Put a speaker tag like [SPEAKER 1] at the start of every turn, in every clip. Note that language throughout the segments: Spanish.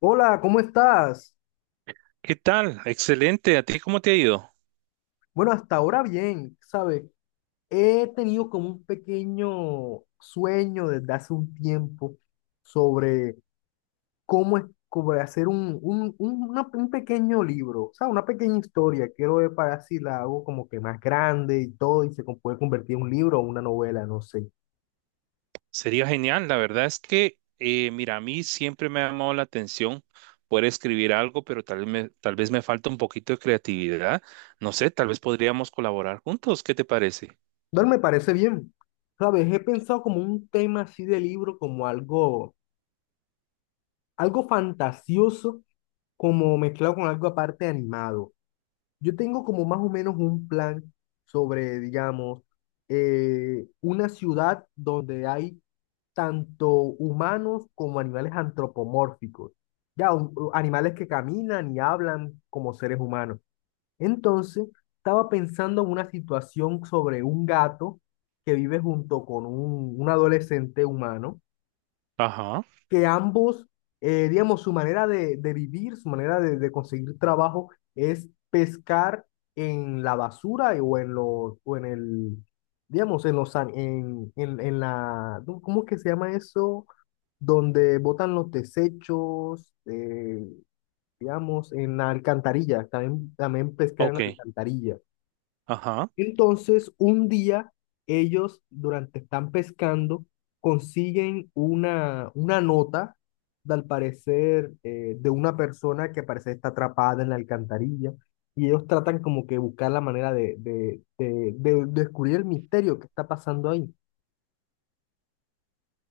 [SPEAKER 1] Hola, ¿cómo estás?
[SPEAKER 2] ¿Qué tal? Excelente. ¿A ti cómo te ha ido?
[SPEAKER 1] Bueno, hasta ahora bien, ¿sabes? He tenido como un pequeño sueño desde hace un tiempo sobre cómo es, sobre hacer un pequeño libro, o sea, una pequeña historia. Quiero ver para si la hago como que más grande y todo, y se puede convertir en un libro o una novela, no sé.
[SPEAKER 2] Sería genial. La verdad es que, mira, a mí siempre me ha llamado la atención poder escribir algo, pero tal vez me falta un poquito de creatividad. No sé, tal vez podríamos colaborar juntos. ¿Qué te parece?
[SPEAKER 1] Entonces me parece bien, ¿sabes? He pensado como un tema así de libro, como algo, algo fantasioso, como mezclado con algo aparte animado. Yo tengo como más o menos un plan sobre, digamos, una ciudad donde hay tanto humanos como animales antropomórficos, ya, animales que caminan y hablan como seres humanos. Entonces, estaba pensando en una situación sobre un gato que vive junto con un adolescente humano
[SPEAKER 2] Ajá,
[SPEAKER 1] que ambos, digamos, su manera de vivir, su manera de conseguir trabajo es pescar en la basura o en los, o en el, digamos, en los, en la, ¿cómo es que se llama eso? Donde botan los desechos, digamos, en la alcantarilla, también, también pescar en
[SPEAKER 2] ok,
[SPEAKER 1] la alcantarilla.
[SPEAKER 2] ajá.
[SPEAKER 1] Entonces, un día ellos, durante están pescando, consiguen una nota, de, al parecer, de una persona que al parecer está atrapada en la alcantarilla, y ellos tratan como que buscar la manera de descubrir el misterio que está pasando ahí.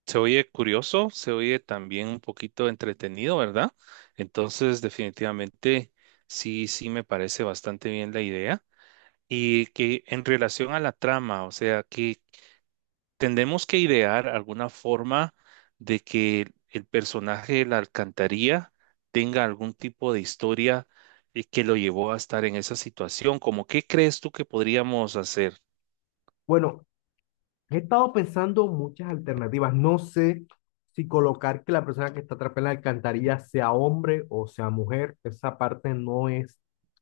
[SPEAKER 2] Se oye curioso, se oye también un poquito entretenido, ¿verdad? Entonces, definitivamente, sí, sí me parece bastante bien la idea. Y que en relación a la trama, o sea, tendemos que idear alguna forma de que el personaje de la alcantarilla tenga algún tipo de historia, que lo llevó a estar en esa situación. ¿Cómo qué crees tú que podríamos hacer?
[SPEAKER 1] Bueno, he estado pensando muchas alternativas. No sé si colocar que la persona que está atrapada en la alcantarilla sea hombre o sea mujer. Esa parte no es,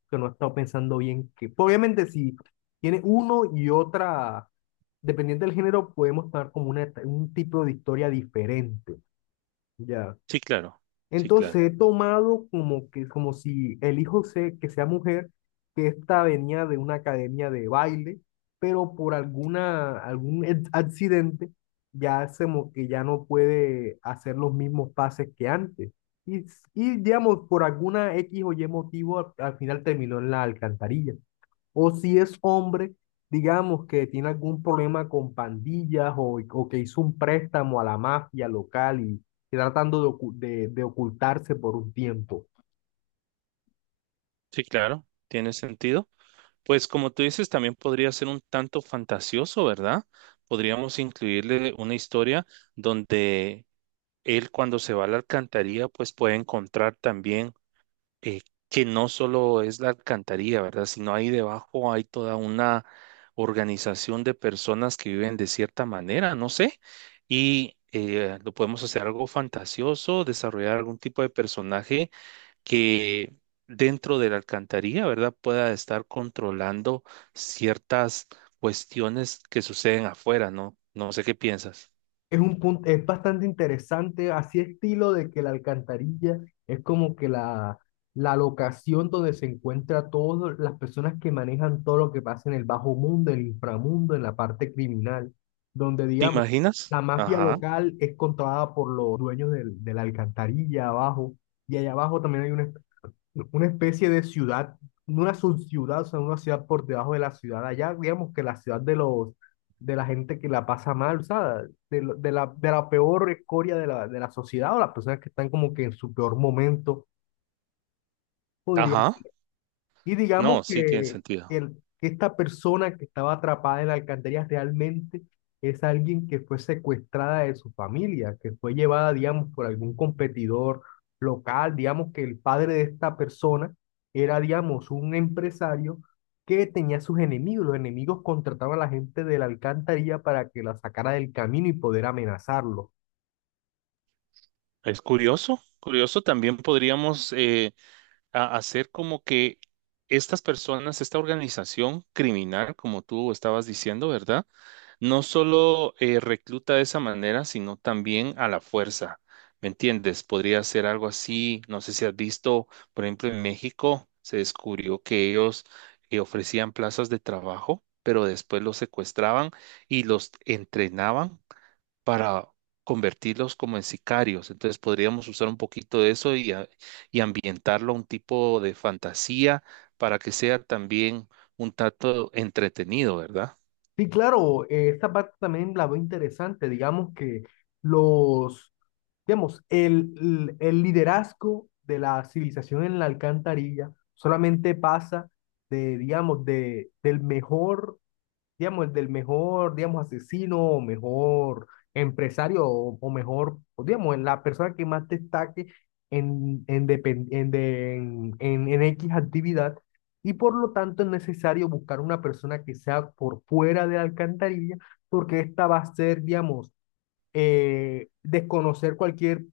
[SPEAKER 1] que no he estado pensando bien. Que, pues, obviamente, si tiene uno y otra, dependiendo del género, podemos tomar como una, un tipo de historia diferente. Ya.
[SPEAKER 2] Sí, claro, sí,
[SPEAKER 1] Entonces
[SPEAKER 2] claro,
[SPEAKER 1] he tomado como que, como si el hijo se, que sea mujer, que esta venía de una academia de baile, pero por alguna, accidente ya se, que ya no puede hacer los mismos pases que antes. Y, y digamos, por alguna X o Y motivo, al, al final terminó en la alcantarilla. O si es hombre, digamos que tiene algún problema con pandillas o que hizo un préstamo a la mafia local y tratando de, de ocultarse por un tiempo.
[SPEAKER 2] sí, claro, tiene sentido. Pues como tú dices, también podría ser un tanto fantasioso, ¿verdad? Podríamos incluirle una historia donde él, cuando se va a la alcantarilla, pues puede encontrar también, eh, que no solo es la alcantarilla, ¿verdad? Sino ahí debajo hay toda una organización de personas que viven de cierta manera, no sé, y lo podemos hacer algo fantasioso, desarrollar algún tipo de personaje que, dentro de la alcantarilla, ¿verdad?, pueda estar controlando ciertas cuestiones que suceden afuera, ¿no? No sé qué piensas.
[SPEAKER 1] Es un punto, es bastante interesante, así estilo de que la alcantarilla es como que la locación donde se encuentra todas las personas que manejan todo lo que pasa en el bajo mundo, en el inframundo, en la parte criminal, donde
[SPEAKER 2] ¿Te
[SPEAKER 1] digamos,
[SPEAKER 2] imaginas?
[SPEAKER 1] la mafia
[SPEAKER 2] Ajá,
[SPEAKER 1] local es controlada por los dueños de la alcantarilla abajo, y allá abajo también hay una especie de ciudad, una subciudad, o sea, una ciudad por debajo de la ciudad allá, digamos que la ciudad de los, de la gente que la pasa mal, o sea, de la peor escoria de la sociedad o las personas que están como que en su peor momento, podría
[SPEAKER 2] ajá.
[SPEAKER 1] ser. Y digamos
[SPEAKER 2] No, sí tiene
[SPEAKER 1] que
[SPEAKER 2] sentido.
[SPEAKER 1] que esta persona que estaba atrapada en la alcantarilla realmente es alguien que fue secuestrada de su familia, que fue llevada, digamos, por algún competidor local, digamos que el padre de esta persona era, digamos, un empresario que tenía sus enemigos, los enemigos contrataban a la gente de la alcantarilla para que la sacara del camino y poder amenazarlo.
[SPEAKER 2] Es curioso, curioso, también podríamos, hacer como que estas personas, esta organización criminal, como tú estabas diciendo, ¿verdad? No solo, recluta de esa manera, sino también a la fuerza, ¿me entiendes? Podría ser algo así, no sé si has visto, por ejemplo, en México se descubrió que ellos, ofrecían plazas de trabajo, pero después los secuestraban y los entrenaban para convertirlos como en sicarios. Entonces podríamos usar un poquito de eso y ambientarlo a un tipo de fantasía para que sea también un tanto entretenido, ¿verdad?
[SPEAKER 1] Sí, claro, esta parte también la veo interesante, digamos que los, digamos, el liderazgo de la civilización en la alcantarilla solamente pasa de, digamos, de, del mejor digamos, el del mejor, digamos, asesino o mejor empresario o mejor, o digamos, en la persona que más destaque en, depen- en, de- en X actividad. Y por lo tanto es necesario buscar una persona que sea por fuera de la alcantarilla, porque esta va a ser, digamos, desconocer cualquier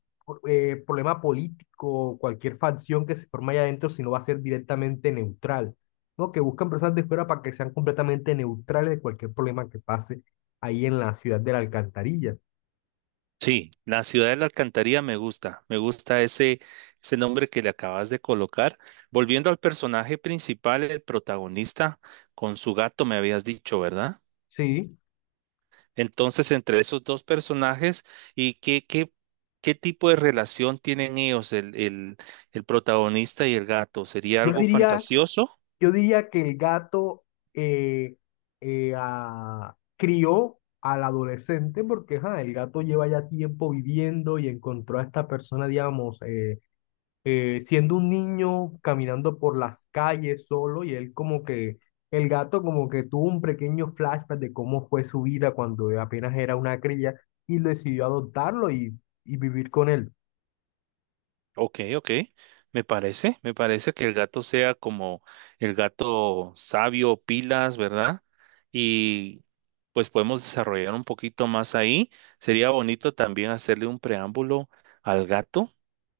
[SPEAKER 1] problema político, cualquier facción que se forme allá adentro, sino va a ser directamente neutral, ¿no? Que buscan personas de fuera para que sean completamente neutrales de cualquier problema que pase ahí en la ciudad de la alcantarilla.
[SPEAKER 2] Sí, la ciudad de la alcantarilla me gusta ese, ese nombre que le acabas de colocar. Volviendo al personaje principal, el protagonista, con su gato me habías dicho, ¿verdad?
[SPEAKER 1] Sí,
[SPEAKER 2] Entonces, entre esos dos personajes, ¿y qué, qué, qué tipo de relación tienen ellos, el protagonista y el gato? ¿Sería
[SPEAKER 1] yo
[SPEAKER 2] algo
[SPEAKER 1] diría,
[SPEAKER 2] fantasioso?
[SPEAKER 1] yo diría que el gato eh, crió al adolescente porque ajá, el gato lleva ya tiempo viviendo y encontró a esta persona, digamos, siendo un niño caminando por las calles solo y él como que, el gato como que tuvo un pequeño flashback de cómo fue su vida cuando apenas era una cría y decidió adoptarlo y vivir con él.
[SPEAKER 2] Ok, ok. Me parece que el gato sea como el gato sabio, pilas, ¿verdad? Y pues podemos desarrollar un poquito más ahí. Sería bonito también hacerle un preámbulo al gato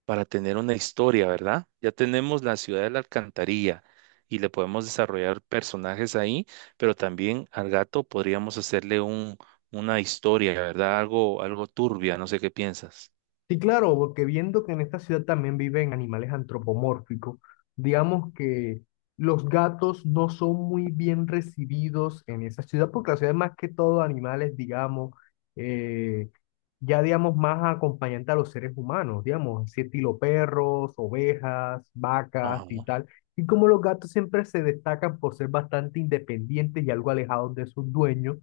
[SPEAKER 2] para tener una historia, ¿verdad? Ya tenemos la ciudad de la alcantarilla y le podemos desarrollar personajes ahí, pero también al gato podríamos una historia, ¿verdad? Algo, algo turbia, no sé qué piensas.
[SPEAKER 1] Sí, claro, porque viendo que en esta ciudad también viven animales antropomórficos, digamos que los gatos no son muy bien recibidos en esa ciudad, porque la ciudad es más que todo animales, digamos, eh, ya digamos más acompañante a los seres humanos, digamos, así estilo perros, ovejas, vacas
[SPEAKER 2] Ajá.
[SPEAKER 1] y tal. Y como los gatos siempre se destacan por ser bastante independientes y algo alejados de sus dueños,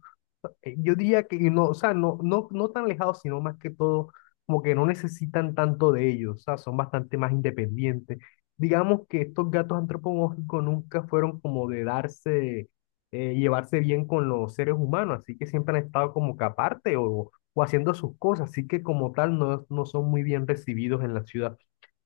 [SPEAKER 1] yo diría que no, o sea, no tan alejados sino más que todo como que no necesitan tanto de ellos, o sea, son bastante más independientes. Digamos que estos gatos antropomórficos nunca fueron como de darse, llevarse bien con los seres humanos, así que siempre han estado como que aparte o haciendo sus cosas, así que como tal no, no son muy bien recibidos en la ciudad.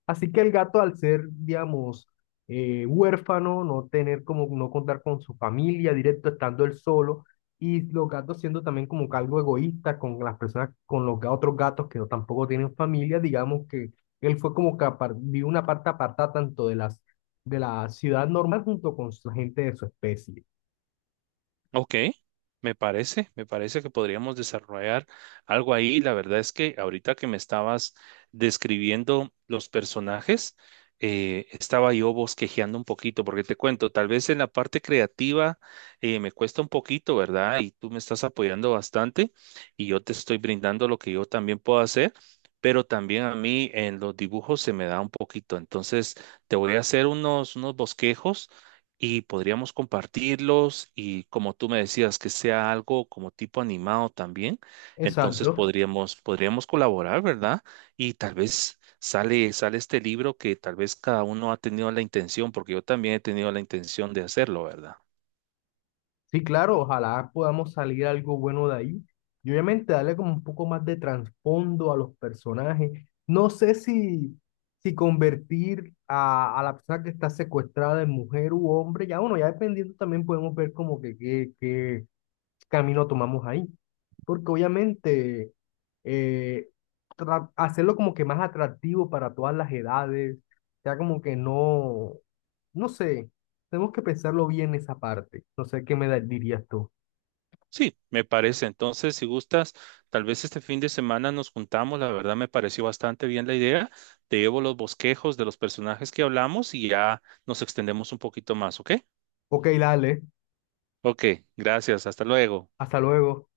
[SPEAKER 1] Así que el gato, al ser, digamos, huérfano, no tener como, no contar con su familia directo, estando él solo, y los gatos siendo también como que algo egoísta con las personas, con los otros gatos que no, tampoco tienen familia, digamos que él fue como que vivió una parte apartada tanto de las, de la ciudad normal junto con la gente de su especie.
[SPEAKER 2] Ok, me parece que podríamos desarrollar algo ahí. La verdad es que ahorita que me estabas describiendo los personajes, estaba yo bosquejeando un poquito, porque te cuento, tal vez en la parte creativa me cuesta un poquito, ¿verdad? Y tú me estás apoyando bastante y yo te estoy brindando lo que yo también puedo hacer, pero también a mí en los dibujos se me da un poquito. Entonces, te voy a hacer unos bosquejos y podríamos compartirlos y, como tú me decías, que sea algo como tipo animado también, entonces
[SPEAKER 1] Exacto.
[SPEAKER 2] podríamos, podríamos colaborar, ¿verdad? Y tal vez sale, sale este libro que tal vez cada uno ha tenido la intención, porque yo también he tenido la intención de hacerlo, ¿verdad?
[SPEAKER 1] Sí, claro, ojalá podamos salir algo bueno de ahí. Y obviamente darle como un poco más de trasfondo a los personajes. No sé si, si convertir a la persona que está secuestrada en mujer u hombre, ya bueno, ya dependiendo también podemos ver como que qué, camino tomamos ahí. Porque obviamente eh, hacerlo como que más atractivo para todas las edades, ya como que no, no sé, tenemos que pensarlo bien esa parte. No sé qué dirías tú.
[SPEAKER 2] Sí, me parece. Entonces, si gustas, tal vez este fin de semana nos juntamos. La verdad me pareció bastante bien la idea. Te llevo los bosquejos de los personajes que hablamos y ya nos extendemos un poquito más, ¿ok?
[SPEAKER 1] Ok, dale,
[SPEAKER 2] Ok, gracias. Hasta luego.
[SPEAKER 1] hasta luego.